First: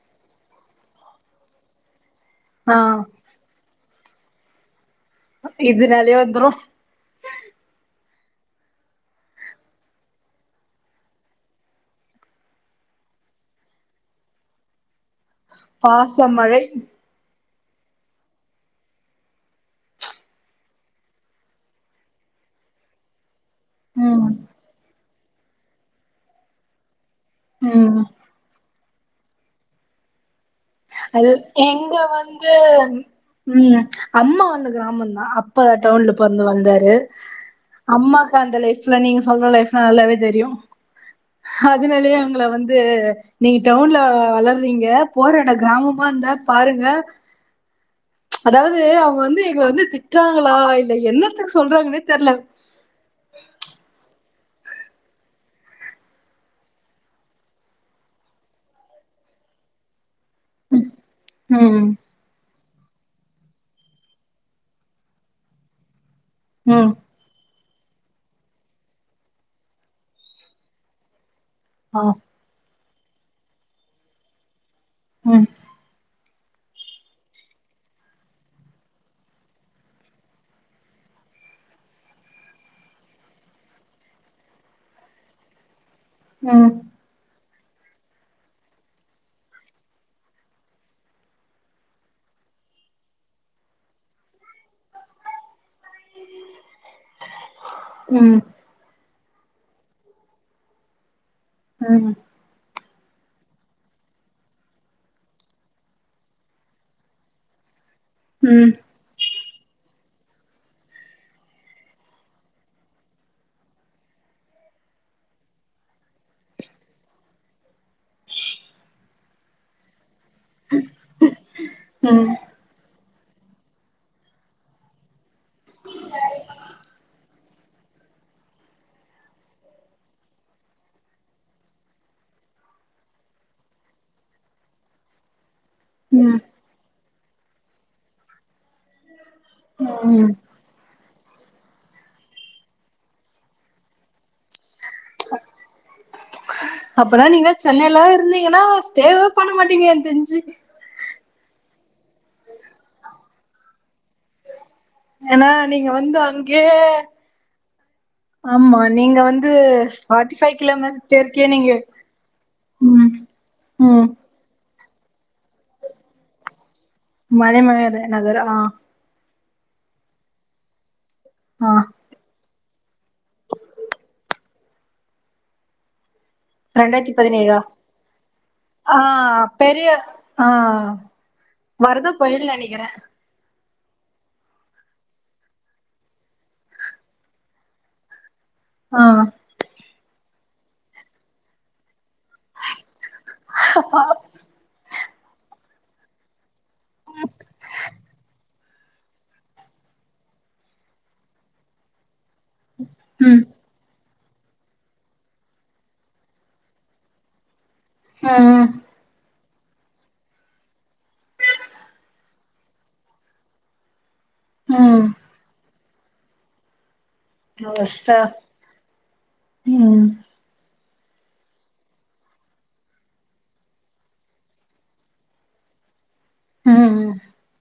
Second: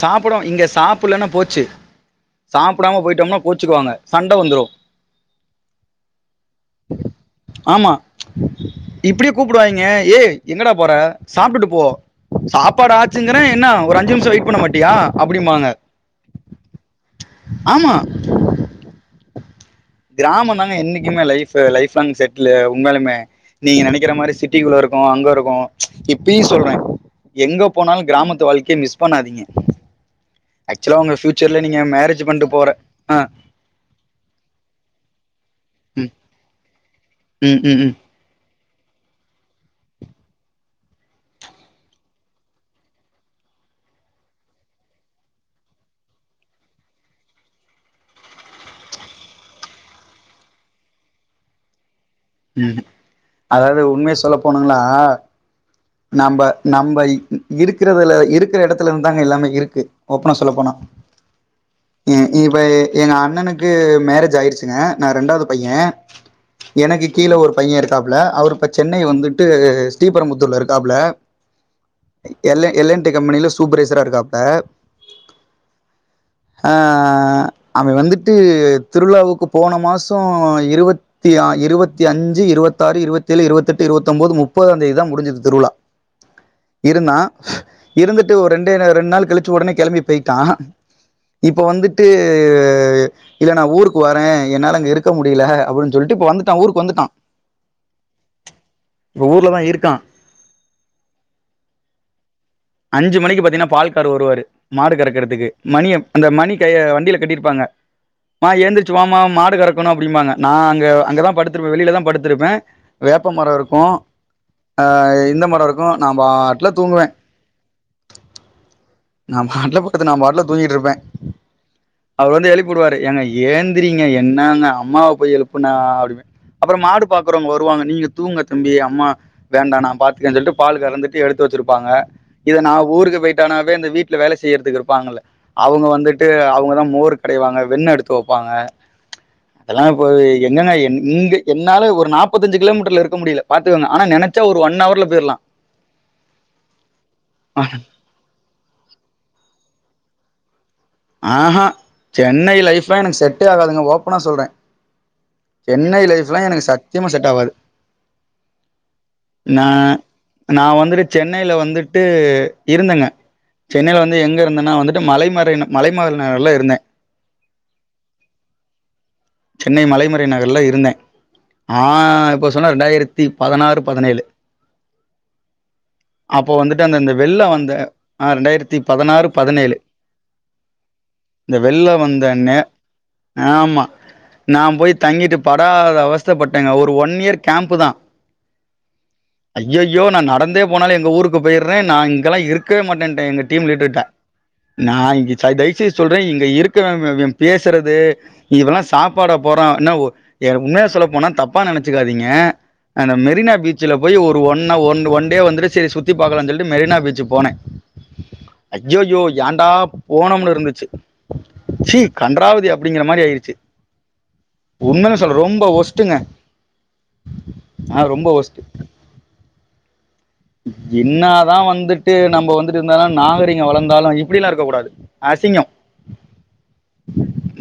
சாப்டுவோ இங்க சாப்பில்லன்னா போச்சு ஆ சாப்டாம போய்டோம்னா கோச்சுக்குவாங்க சண்ட வந்துரு இதுனால்யே வந்துரு இப்டியே கூப்டுவாங்கெ ஏ எங்கடா போற சாப்டுட்டு போ சாப்பாடு ஆச்சுங்கற என்ன ஒரு அஞ்சு நிம்ஷோ வெய்ட் பூன மட்டியா பாசமழை ஆமா கிராமோ தாங்க என்னைக்குமே லைஃப்பு லைஃப் லாங் செட்லு உண்மயாலுமே நீங்க நெனைக்கிற ம் மாரி சிட்டிக்குள்ள இருக் இப்போ அங்கெருக்கொ இப்பியு சொல்ற எங்க ம் போனாலு கிராமத்து வாழ்க்கைய மிஸ் பண்ணாதீங்க ஆக்சுவலா உங்க அது ஃபியூச்சர்ல நீங்க எங்க மேரேஜ் வந்து பண்ணிட்டு போற ஆ ம் அம்மா வந்து கிராமந்தா அப்ப ம் டவுண்ல பொறந்து வந்தாரு ம் ம் ம் அம்மாக் அந்த லைப் த்ல நீங்க சொல்ற லைப் நல்லாவே தெரியு அதுனாலயே அவுங்கள வந்து நீங்க டவுண்ல வளறீங்க போற எடத் கிராமமா இருந்தா பாருங்க அதாவது அவுங்க வந்து எங்கள வந்து திட்றாங்களா இல்ல என்னத்த சொல்றாங்கனே ம் அதாவது உண்மைய சொல்லப் போணுங்களா நம்ப நம்ப இ இருக்கறதுல இருக்கற எடத்துல வந்தாங்க எல்லாமே இருக்கு ஓப்பனா சொல்ல போனா ம் இவஐ எங்க அண்ணனுக்கு மேரேஜ் ஆயிடுச்சுங்க நா ரெண்டாவது பைய ம் எனக்கு ஒரு பைய இருக்காப்ல அவருப்ப சென்னை வந்துட்டு ஸ்ரீபரமுத்தூர்ல இருக்காப்ல ஆ எல்ல எல்லன் அத கம்பெனியல சூப்பரைசரா இருக்காப்ல ம் ஆ அவ வந்துட்டு திருவிழாவுக்கு போன மாச இருவத்தி ஆ இருவத் த்தி அஞ்சு இருவத்தாறு இருவத் ஏழு இருவத் எட்டு இருவத் ஒம்பது முப்பதாம் தேதி தா முடிஞ்சது திருவிழா ம் இருண்ணா இருந்துட்டு. ஒரு ரெண்டே நா ரெண்டு நாள் கழிச்ச உடனே கெளம்பி போயிட்டா இப்ப வந்துட்டு இல்ல நா ஊருக்கு வரே என்னால அங்க இருக்க முடியல அப்டின் சொல்ட்டு இப்ப வந்துட்ட ஊ வந்துட்டா ம் ஊர்லதா இருக்கா ம் அஞ்சு மணிக்கு பாத்தீங்கன்னா பால் காரர் வருவாரு மாடு கறக்கறதுக்கு மணிய ப் அந்த மணி கய வண்டில கட்டிருப்பாங்க ம்மா ம் ஏந்திரிச்சுவாம்மா மாட் இருக்கனு அப்டின்பங்க நா அங்க அங்கதா படுத்துருப்பே வெளியல தா படுத்துருப்பே வேப்பமர இருக்கோ ஆ இந்த மர இருக்கோ நா பாட்ல தூங்குவே [unintelligible] நா பாட்ல தூங்கிட்டு இருப்பே அவரு ம் வந்து எழுப்பி விடுவாரு ஏங்க ஏந்திரீங்க என்னங்க அம்மாவ போய் எழுப்புனா அப்டி அப்புற மாடு பாக்குறவங்க வருவாங்க நீங்க தூங்க தம்பி அம்மா வேண்டா நா பாத்துக்கேன்னு சொல்ட்டு பால் கறந்துட்டு எடுத்து வச்சிருப்பாங்க இத நாஊருக்கு போயிட்டானாவே இந்த வீட்ல வேல செய்யறதுக்கு இருப்பாங்கல்ல அவுங்க வந்துட்டு அவுங்கதா மோருக் கடைவாங்க வெண்ண எடுத்து வப்பாங்க அதெல்லா ம் இப்போ ம் எங்கங்க என் இங்க என்னால ஒரு நாப்பத்தஞ்சு கிலோமீட்டர்ல இருக்க முடியல பாத்துக்கங்க ஆன நெனைச்சா ஒரு ஒன் அவர் உள்ள போய்ர்லா அப்பனா நீங்க சென்னைலா இருந்தீங்கன்னா ஸ்டேஃப் பண்ண மாட்டீங்க எனக் தெரிஞ்சு ஆஹா சென்னை லைஃப்லா எனக்கு செட்டே ஆகாதுங்க ஓப் ப்பான சொல்றே ஏன்னா நீங்க சென்னைலே வந்து லைஃப் லா எனக்கு அங்கயே சத்தியமா செட ஆவாது ஆமா நீங்க வந்து நா ஃபார்ட்டி ஃபைவ் நா வந்து கிலோமீட்டர் இருக்கே சென்னைல நீங்க வந்துட்டு இருந்தேங்க ம் சென்னைல ம் வந்து எங்க இருந்தன்னா வந்து மலைமறைன்னு மலைமற நகர்லா இருந்தே மலைமகர் நகரா சென்னை மலைமறை நகர்ல இருந்தே ஆ இப்ப சொன்ன ரெண்டாயிரத்தி பதினாறு பதினேழு அப்போ வந்துட்டு அந்தந்த ரெண்டாயிரத்தி வெள்ள பதினேழா வந்த ஆ ரெண்டாயிரத்தி ஆ பதினாறு பதினேழு பெரிய ஆ இந்த வெள்ள வரத புயல் வந்தன்னே நெனைக்கிறே ஆமா நா போய் தங்கிட்டு படா த அவஸ்த பட்டெங்க ஒரு ஒன் இயர் கேம்ப்பு தா ஆ யோ நா நடந்தே போனாலு எங்க ஊருக்கு போயிர்றே நா இங் கலா இருக்கவே மாட்டென்டே எங்க டீம் லீடர்ட நா இ ச தயைசெய்து சொல்றே இங்க இருக்கவவ இவ பேசுறது இவல்லா சாப்பாட போறா என்னா ஒ எ உண்மையா சொல்ல போனா தப்பா நெனச்சுக்காதீங்க ஆ அந்த ம் மெரினா பீச்சுல போ ய் ஒரு ஒன்ன ஒன் ஒன் டே வந்துட்டு செரி சுத்தி பாக்கலான் சொல்ட்டு மெரினா பீச்சு போனே ம் அய்யோயோ யான்டா போனொம்னு இருந்துச்சு சீ கன்றாவுதி அப்டிங்கிற மாரி ஆயிருச்சு உண்மத சொல்ற ரொம்ப ஒஸ் ட்டுங்க ஒஷ்டா ம் என்னாதா வந்துட்டு நம்ப வந்துட்டு இருந்தாலு நாகரீக வளந்தாலு இப்டிலா இருக்க கூடாது அசிங்கொ ம்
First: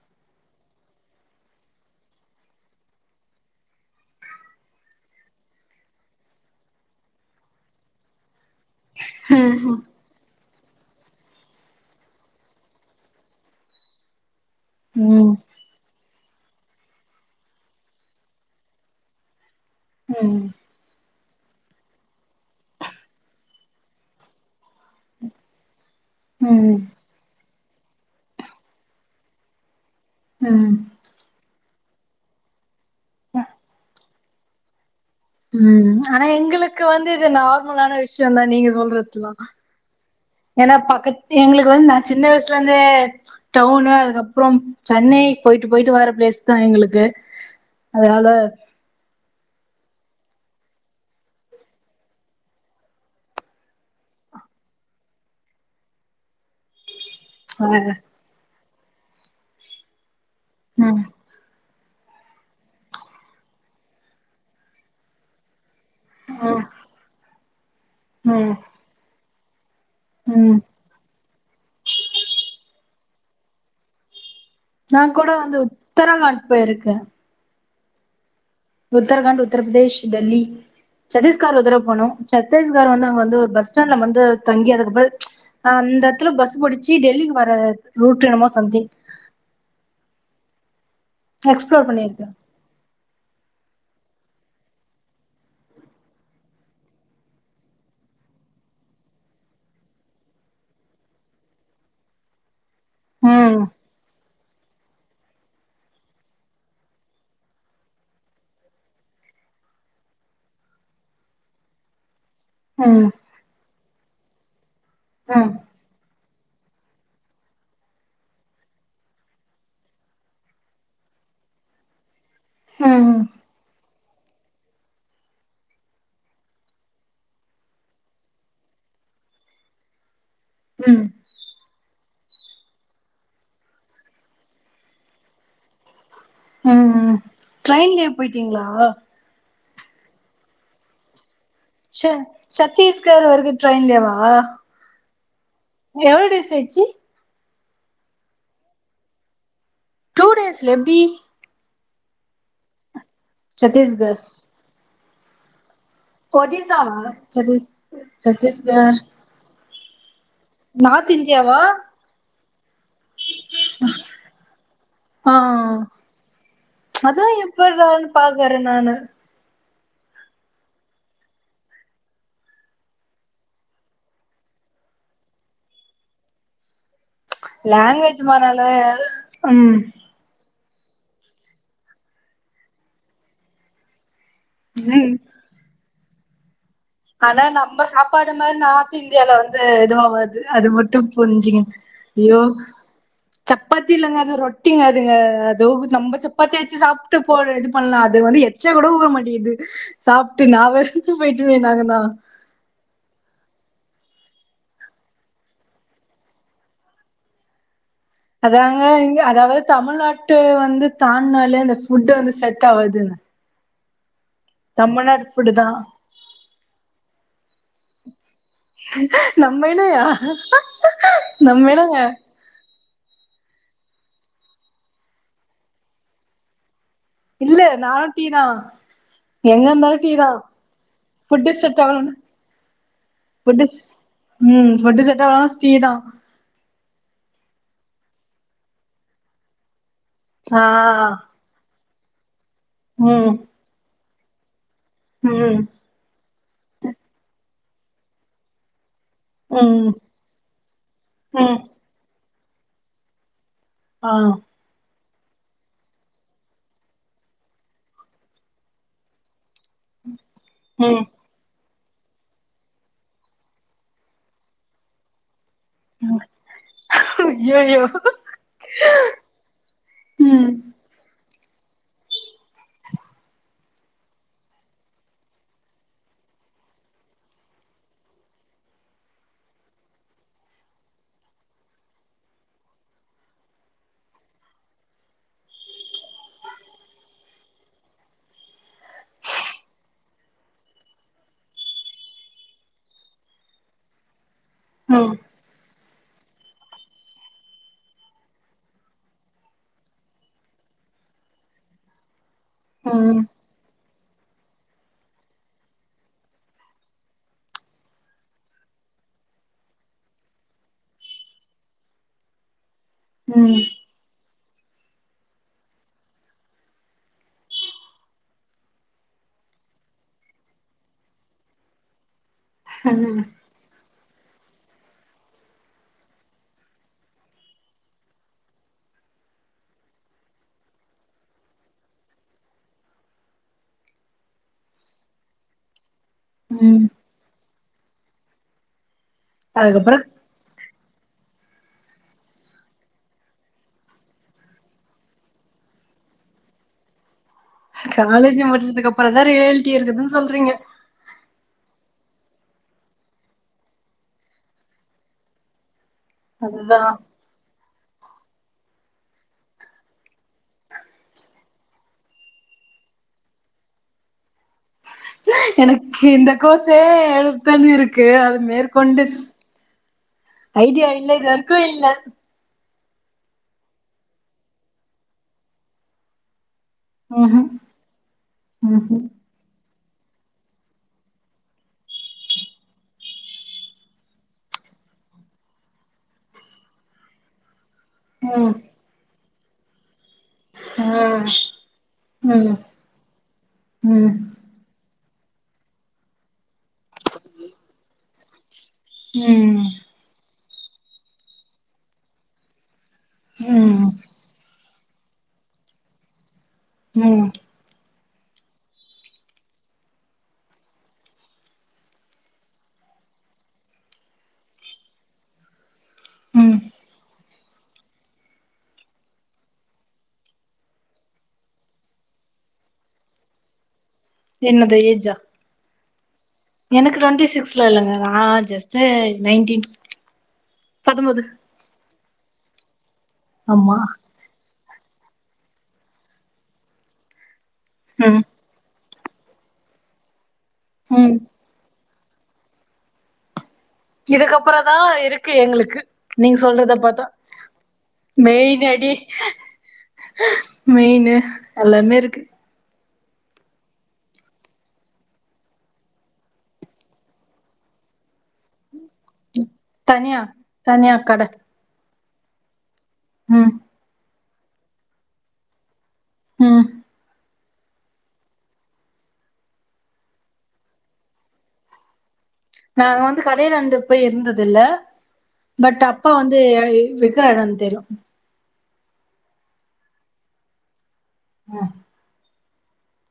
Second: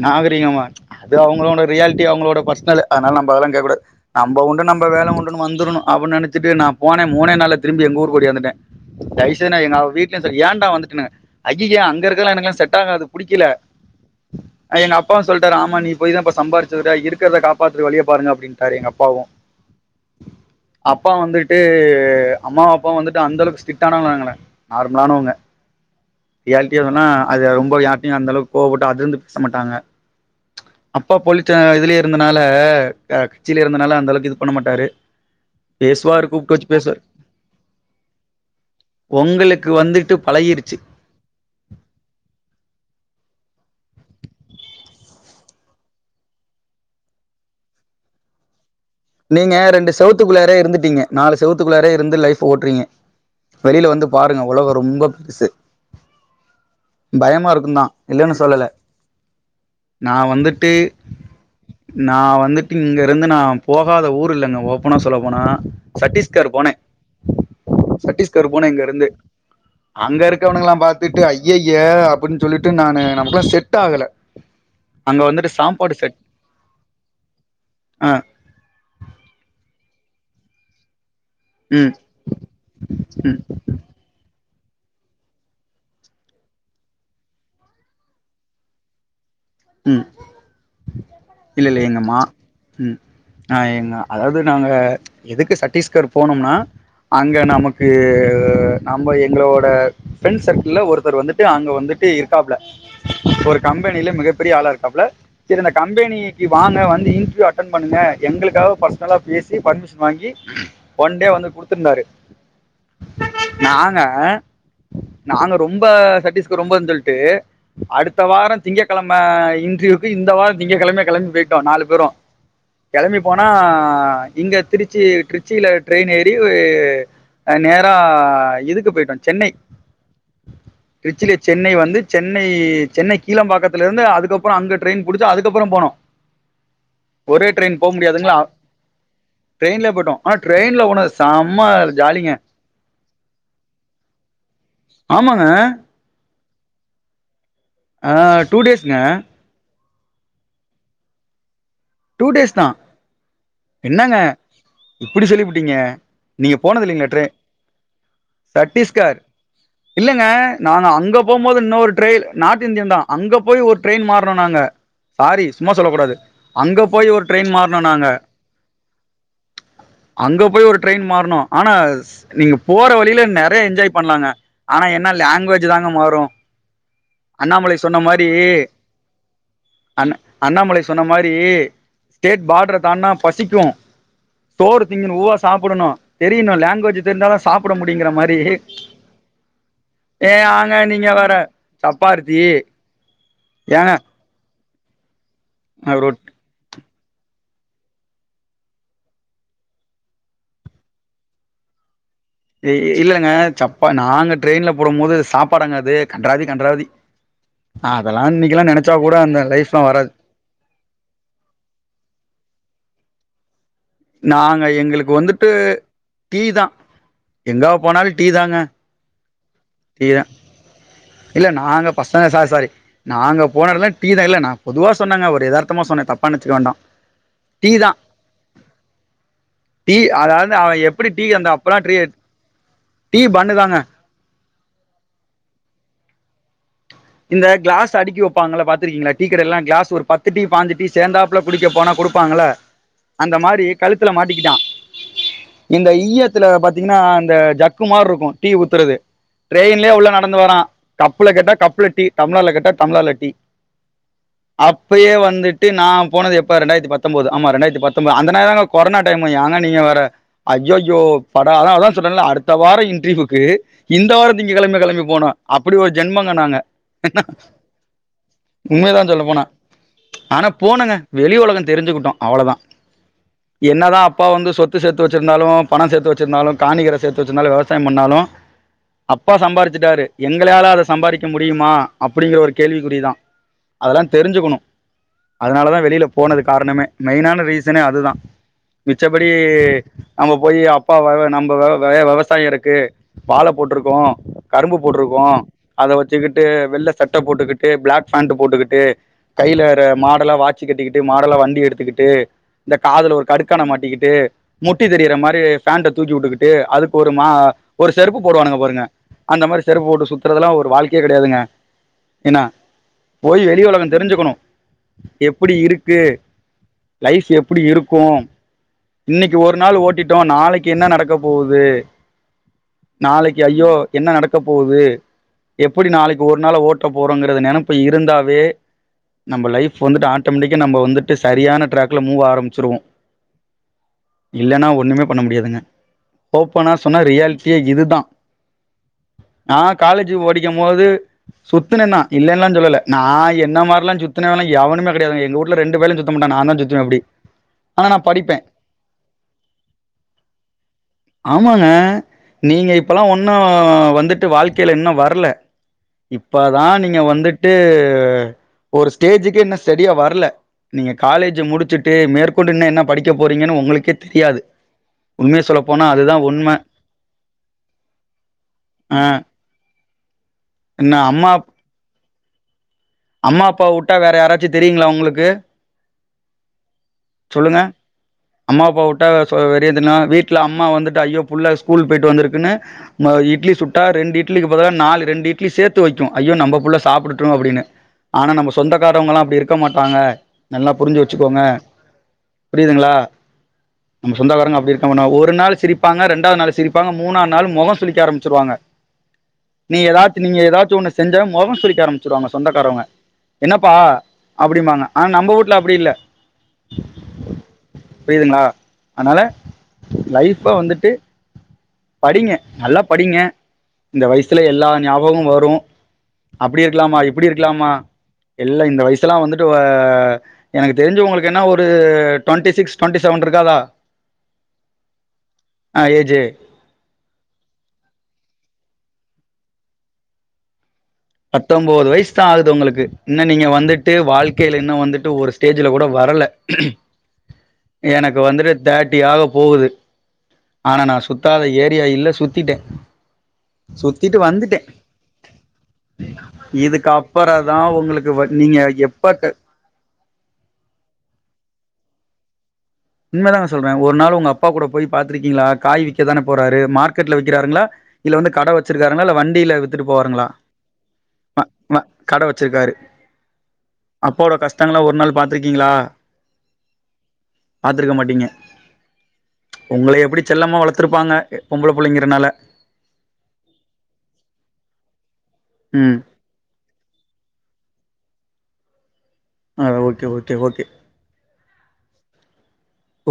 நாக ரிகமா அது அவுங்களோன ரியாலிட்டி அவுங்களோட பர்ஸ்னலு அதுனால நம்ப அதலா கேக்க கூடாது நம்ப உண்டு நம்ப வேல உண்டுன்னு வந்துரனு அப்பின் நெனச்சட்டு நா போன மூனே நாள்ல திரும்பி எங்க ஊருக்கு ஓடியாந்துட்டே தய்செய்து நா ம் எங்க வீட்லயு செரி யான் டா வந்துட்டனு அய்யய அங்கருக்கதுலா எனக்குலா செட் ஆகாது புடிக்கல அ எங்க அப்பாவு ம் சொல்ட்டாரு ஆமா நீ போயிதா இப்ப சம்பாரிச்சதுட இருக்குறத காப்பாத்துற வழிய பாருங்க அப்டின்ட்டாரு எங்க அப்பாவு ப்பா வந்துட்டு அம்மா அப்பாவு வந்துட்டு அந்தளவுக்கு ஸ்டானவங்கலல நார்மலானவங்க ம் ம் ரியாலிட்டியா சொன்னா அது ரொம் போயி யார்டையு அந்தளவுக் கோவப்பட்டு அதுருந்து பேச மாட்டாங்க ம் அப்பா போலிட்ச இதுலயே ருந்தனால ஆ கச்சில இருந்தனால அந்த அளவுக்கு இது பண்ண மாட்டாரு ம் ஆனா பேசுவாரு கூப்ட்டு வச்சு எங்களுக்கு பேசுவாரு வந்து இது நா ர்மலான விஷயோதா நீங்க சொல்றதுலா உங்களுக்கு வந்துட்டு ஏன்னா பழகிருச்சு பக்கத்து எங்களுக்கு வந்து நா சின்ன வயசுலந்தே டவுனு அதுக்கப்புறோ சென்னை போயிட்டு போயிட்டு வர பிளேஸ்தா எங்களுக்கு அதனால நீங்க ரெண்டு செவுத்துக்குள்ளாரே இருந்துட்டீங்க நாலு செவத்துக்குள்ளாரே இருந்து லைஃப் ஓட்டுறீங்க வெளியில வந்து பாருங்க உலக ரொம்ப பெருசு பயமா இருக்குந்தா இல்லன்னு சொல்லல நா வந்துட்டு ம் நா வந்துட்டு இங்க இருந்து நா போகாத ஊர் இல்லங்க ஓபனா சொல்ல போனா சட்டீஸ்கர் போனே சட்டீஸ்கர் ம் போனெ இங்க இருந்து அங்க ம் இருக்கவனுங்கல்லா பாத்துட்டு ஐய்அய்ய அப்பிடின்னு சொல்லிட்டு நானு நமக்கெல்லா செட் ஆகல நா அங்க கூட வந்துட்டு வந்து சாப்பாடு செட் உத்தரகாண்ட் போயிருக்கே ஆ உத்தரகாண்ட் உத்திரப்பிரதேஷ் டெல்லி சத்தீஸ்கார் ஒரு தரவ ம் போனோ சத்தீஸ்கார் வந்து அங்க ம் வந்து ஒரு பஸ் ஸ்டாண்ட்ல வந்து தங்கி அதுக்கப்பெ அந்தத்துல பஸ் புடிச்சி டெல்லிக்கு வர ரூட்ன்னமோ சம்திங் ம் இல்ல இல்ல எக்ஸ்ப்ளோர் எங்க மா பண்ணிருக்கே ம் ஆ எங்க அதாவது நாங்க எதுக்கு சட்டீஸ்கர் போனோம்னா அங்க நமக்கு நம்ம எங்களோட ஃப்ரெண்ட் சர்க்கிள்ல ஒருத்தர் வந்துட்டு அங்க வந்துட்டு இருக்காப்புல ஒரு ம் கம்பெனில மிகப் ஆளா இருக்காப்ல சேரி இந்த கம்பெனிக்கி வாங்க வந்து இன்ட்ரிவ் அட்டன் பண்ணுங்க எங்களுக்காக பர்சனல்லா பேசி பர்மிஷன் வாங்கி ஒன் டே வந்து குடுத்தருந்தாரு ம் நாங்க ம் நாங்க ரொம்ப சட்டிஸ் இது ரொம்பன் சொல்ட்டு அடுத்த வாரொ திங்ககிழம ம்ம இன்ட்ரிவ்க்கு இந்த வார திங்ககிழம கிளம்பி போயிட்டோ நாலு பேரு ம் கிளம்பி போனா ஆ இங்க திருச்சி ட்ரிச்சில ட்ரெயின் ஏறி நேரா இதுக்கு போயிட்டோ சென்னை ம் ட்ரிச்சில சென்னை வந் து சென்னை சென்னை கீளாம்பாக்கத் துலருந்து அதுக்கப்புறோ அங்க ட்ரெயின் புடிச்சி அதுக்கப்புறோ போனோ உ உ ட்ரெயின்லயே போயிட்டீங்களா ட்ரெயின்ல போய்ட்டோ ஆனா ட்ரெயின்ல போனது செம் ச சத்தீஸ்கர் வரக்கு ட்ரெயின்லியேவா ஆமாங்க எவ்ளோ டிஸ் தேச்சி ஆ டூ டேஸ்ங்க டூ டேஸ்ல எப்டி டூ டேஸ் தா சத்தீயஸ்கர் இப்படி சொல்லிபுட்டீங்க நீங்க போனது இல்லைங்கள ட்ரை சத்தீஸ் சத்தீஸ்கர் சட்டீஸ்கர் இல்லங்க நாங்க நார்த் அங்க போம்போது இந்தியாவா இன்னொரு ட்ரைனு நார்த் இந்தியன் தா அங்க போய் ஒரு ட்ரையின் மாறுனோ நாங்க ஆ சாரி சும்மா சொல்லக்கூடாது அதா எப்பர்ரானு பாக்குறே நானு அங்க போய் ஒரு ட்ரெயின் மாறணோ ஆனா நீங்க போற வழியில நிறையா என்ஜாய் பண்ணலாங்க ஆனா என்ன லாங்குவேஜ் தாங்க மாறு அண்ணாமலை சொன்ன லாங்குவேஜ் மாரி மாறனால ம் அண்ண அண்ணாமலை சொ சொன்னமாரி டீ ஸ்டேட் பாடர தான்டுனா பசிக்கு சோறு ம் திங்கன்னு உவா சாப்பிடணு தெரியணு லேண்ட் ஆனா நம்ம சாப்பாடு மாரி நார்த் இந்தியால வந்து ஏ எதுவாவாது அது ஆங்க மட்டு நீங்க வேற புரிஞ்சுங்க சப்பார்த்தி ஐயோ சப்பாத்தி ஏங்க இல்லங்க அது ரொட் ட்டிங்க அதுங்க அதோங்க ஒரு ஜம்ப சப்பாத்தி யாச்சு சாப்ப எடுத்துபோ இது பண்லா அது வந்து எச்சா கூட ஊர மாட்டேங்குது சாப்ட்டு நா வெரித்துபோயிட்டேங்க நானு பா இல்லங்க சப்பா நாங்க ட்ரெயின்ல போடும்போது சாப்பாடாங்க அது கன்றாவதி கன்றாவதி அதாங்க இங்க அதாவது வராது தமிழ்நாட்டு வந்து தான்னாலே அந்த ஃபுட்டு வந்து செட் ஆவாதுன்னே நாங்க எங்களுக்கு வந்துட்டு ஃபுட்டு தா டீ தா எங்க போனாலு டீ தாங்க நம்ம என்னயா டீ தா இல்ல நம்ம நாங்க என்னங்க பசங்க சாரி சாரி நாங்க போனதுல டீ தா இல்ல நா பொதுவா சொன்னேங்க ஒரு எதார்த்தமா சொன்னே தப்பா நினச்சிக்க வேண்டா இல்ல நானு டீ தா ஆ எங்க இருந்தாலு டீ தா அதாவது அவ எப்டி டீ அந்த ஃபுட்டு அப்பல்லா செட் டீ ஆகலனா டீ பண்ணு ஃபுட்டு தாங்க ஸ் ம் ஃபுட்டு செட் ஆகலனா டீ தா இந்த கிளாஸ் அடிக்கி வப்பாங்கல்ல பாத்திருக்கீங்களா? டீக்கடைல எல்லா கிளாஸ் ஒரு பத்து டீ ஆ பாஞ்சு டீ சேந்தாப்புல குடிக்கப் போனா குடுப்பாங்கல்ல ம் அந்த மாரி கழு த்துல மாட்டிக்கிட்டா ம் இந்த ஈயத்துல பாத்தீங்கன்னா இந்த ஜ க்கு மார இருக்கு டி ஊத்துறது ம் ட்ரெயின்லயே உள்ள நடந்து வரா கப்புல கேட்டா ம் கப்புல டம்ளர்ல கேட்டா டம்ளர்ல டீ ஆ அப்பயே வந்துட்டு நா போனது எப்போ ரெண்டாயிரத்தி பத்தொம்போது ஆமா ரெண்டாயிரத்தி பத்தொம்போது அந்த நேரங்க கொரோனா டைமு ஏங்க நீங்க வேற ஐயயோ ம் படா அதா அதா சொன்னல்ல அடுத்த வார இன்ட்ரியூவுக்கு இந்த வார திங்கக்கெழம கெளம்பி போனோ அப்பிடி ஒரு ஜென்மங்க நாங்க ஐயையோ உண்மைதா சொல்லப் போனா ஆனா ம் போனங்க வெளி உலகந் தெரிஞ்சுக்கிட்டோ அவ்ளோதா. என்னதா அப்பா வந்து சொத்து சேத்து வச்சிருந்தாலு பணோ சேத்து வச்சிருந்தாலு காணிகர சேத்து வச்சிருந்தாலு வெவசாயம் பண்ணாலு அப்பா சம்பாரிச்சிட்டாரு எங்களையால அத சம்பாரிக்க முடியுமா அப்பிடிங்கிற ஒரு கேள்விக்குறிதா. அதெல்லா தெரிஞ்சுக்கணு. அதனாலதா வெளில போனது காரணமே மெயினான ரீசனே அதுதா. மிச்சபடி நம்ம போயி அப்பா வேவ நம்ம வேவ வெ வெவசாய இருக்கு வாழ போட்ருக்கோ கரும்பு ம் போட்ருக்கோ அத வச்சிக்கிட்டு வெள்ள சட்ட போட்டுக்கிட்டு பிளாக் ஃபேண்ட் போட்டுக்கிட்டு கையில ற மாடலா வாச்சி கட்டிக்கிட்டு மாடலா வண்டி எடுத்துக்கிட்டு இந்த காதுல ம் ஒரு கடுக்கான மாட்டிக்கிட் டு முட்டி தெரியற மாரி பேண்ட்ட தூக்கி வுட்டுக்கிட்டு அதுக்கு ஒரு மா ஒரு செருப்பு போடுவானுக பாருங்க அந்த மாரி செருப்பு போட்டு சுத்துறதெல்லா ஒரு வாழ்க்கையே கெடையாதுங்க. என்ன போய் ம் வெளி உலகோ தெரிஞ்சுக்கணு எப்பிடி இருக்கு? லைஃப் எப்பிடி இருக்கு? இன்னக்கி ஒரு நாள் ஓட்டிட்டோ நாளைக்கி என்ன நடக்கப் போகுது? நாளைக்கி ஐயோ என்ன நடக்கப் போகுது எப்படி நாளைக் கி ஒரு நாள ஓட்டப் போறோங்கறத நெனப்பு இருந்தாவே நம்ம லைஃப் வந்துட்டு ஆட்டோமேட்டிக்கா நம்ம வந்துட்டு சரியான ட்ராக்ல மூவ் ஆரம்பிச்சிருவோ. இல்லன்னா ஒண்ணுமே பண்ண முடியாதுங்க. ஓப்பனா ம் சொன்னா ரியாலி ட்டியே இதுதா நா அதுக்கப்புறோ காலேஜீ படிக்கு போது சுத்தன்னா இல்லன்லா சொல்ல நா என்ன மாரில சுத்தினவ யவனுமே கெடையாதுங்க எங்க வுட்ல ரெண்டு பைலு சுத்தமாட்டா நான்தா சுத்தவே அப்டி ஆனா நா படிப்பே காலேஜ் முடிச்சதுக்கு அப்புறோ தா ரியாலிட்டி இருக்குதுன்னு சொல்றீங்க ஆமாங்க நீங்க இப்பெல்லா ஒன்னு வந்துட்டு வாழ்க்கையில இன்னு வரல இப்பாதா அதுதா நீங்க வந்துட்டு அ ஒரு ஸ்டேஜுக்கு இன்னு ஸ்டெடியா வரல நீங்க காலேஜ் முடிச்சுட்டு மேற்கொண்டு இன்னு என்ன படிக்க போறீங்கன்னு உங்களுக்கே தெரியாது உண்மைய சொல்ல போனா எனக்கு அதுதான் இந்த உண்ம கோசே எடுத்தன்னு இருக்கு அது ஆ மேற்கொண்டு ஐடியா என்ன இல்ல இது அம்மா வரைக்கு இல்ல அம்மா அப்பா வுட்டா வேற யாராச்சு தெரியுங்களா உங்களுக்கு ம்ஹும் சொல்லுங்க அம்மா அப்பா ம்ஹும் வுட்டா சொவெ எதுனா வீட்ல அம்மா வந்துட்டு ஐயோ புள்ள ஸ்கூல் போயிட்டு வந்துருக்குன்னு ம இட்லி சுட்டா ரெண்டு இட்லிக்கு பதிலா நாலு ரெண்டு இட்லி சேர்த்து வைக்கோ ஐயோ நம்ப புள்ள சாப்புடட்டு அப்டின்னு ஆனா நம்ம ம் சொந்தக்காரவங்களா அப்டி இருக் க்க மாட்டாங்க நல்லா புரிஞ்சு ம் வச்சுக்கோங்க ம் புரியுதுங்களா ம் நம்ம சொந்தகாரங்க அப்புடி இருக்க மாட் உரு ஒரு நாளு சிரிப்பாங்க ரெண்டாவது நாளு சிரிப்பங்க மூணா நாள் மொகோ சுலிக்க ஆரம்பிச்சிருவாங்க நீ ஏதாச் நீங்க ஏதாச் எதாச்சி ஒன்னு செஞ்சோ மொகோ சுழிக்க ஆரபிச்சிருவாங்க சொந்தக்காரவங்க என்னப்பா ம் அப்படிமாங்க ஆனா நம்ப வீட்ல அப்புடி இல்ல ம் ம் புரியுதுங்களா அதனால லைஃப வந்துட்டு படிங்க நல்லா படிங்க இந்த வயசுல எல்லா ஞாபகமு வரு ம் அப்டி இருக்கலாமா இப்டி இருக் இருக்லாமா இல்ல இந்த வயசு எல்லா வந்துட்டு எனக்கு தெரிஞ்ச உங்களுக்கு என்ன ஒரு ட்வெண்ட்டி சிக்ஸ் ட்வெண்ட்டி செவன் இருக்காதா என்ன து ஏஜா ஆ ஏஜி எனக்கு ட்வெண்ட்டி சிக்ஸலா இல்லைங்க நா ஜஸ்ட் நைன்டீன் பத்தொம்போது பத்தொன்பது வயசு தா ஆகுது உங்களுக்கு து இன்ன நீங்க ஆமா வந்துட்டு வாழ்க்கையில இன்னு வந்துட்டு ஒரு ஸ்டேஜ்ல கூட வரல எனக்கு ம் வந்துட்டு தேர்ட் டி ஆக போவுது ஆனா நா ம் சுத்தாத ஏ ரியா இல்ல சுத்திட்டே சுத்திட்டு இதுக்கப்புறொ வந்துட்டே தா இருக்கு எங்களுக்கு நீங்க சொல்றத பாத்தா இதுக்கப்புற தா உங்களுக்கு வ நீங்க மெயின் அடி எப்ப க மெயினு எல்லாமே துக்கு உண்மதாங்க சொல்றே ஒரு நாள் உங்க அப்பா கூட போய் பாத்திருக்கீங்களா காய்விக்க தான போறாரு மார்க்கெட்ல விக்கறாருங்களா இல்ல வந்து கட வச் ச்சிருக்காங்களா இல்ல வண்டியில வித்துட்டு தனியா போவாருங்களா தனியா கட வ வ கட வச்சிருக்காரு ம் அப்போட கஷ்டங்கள ஒரு நாள் பாத்துருக்கீங்களா ம் பத்துருக்க மாட்டீங்க உங்களைய எப்பிடி செல்லமா வளத்துருப்பாங்க பொம்பள புள்ளைங்கறனால நாங்க வந்து கடையி அந்து போய் இருந்தது இல்ல பட் ம் அப்பா வந்து விக்கற இடம் தெரியு ஆ ஓகே ஓகே ஓகே ம்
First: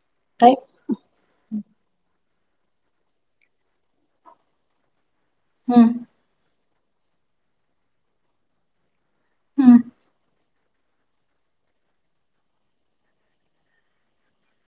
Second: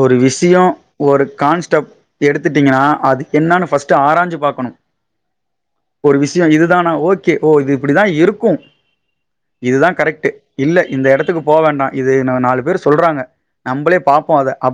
ஒரு விஷயோ ரைட் ஒரு கான்ஸ் டப் எடுத்துட்டீங்கன்னா அது என்னானு பஸ்ட் ஆராஞ்சு பாக்கணு ம் ஒரு விஷய இது தானா ஓகே ஓ இது இப்பிடிதா இருக்கு ம் இதுதா கரெக்ட் இல்ல இந்த இடத்துக்கு போ வேண்டா இத நாலு பேரு சொல்றாங்க நம்மளே பாப்போ அத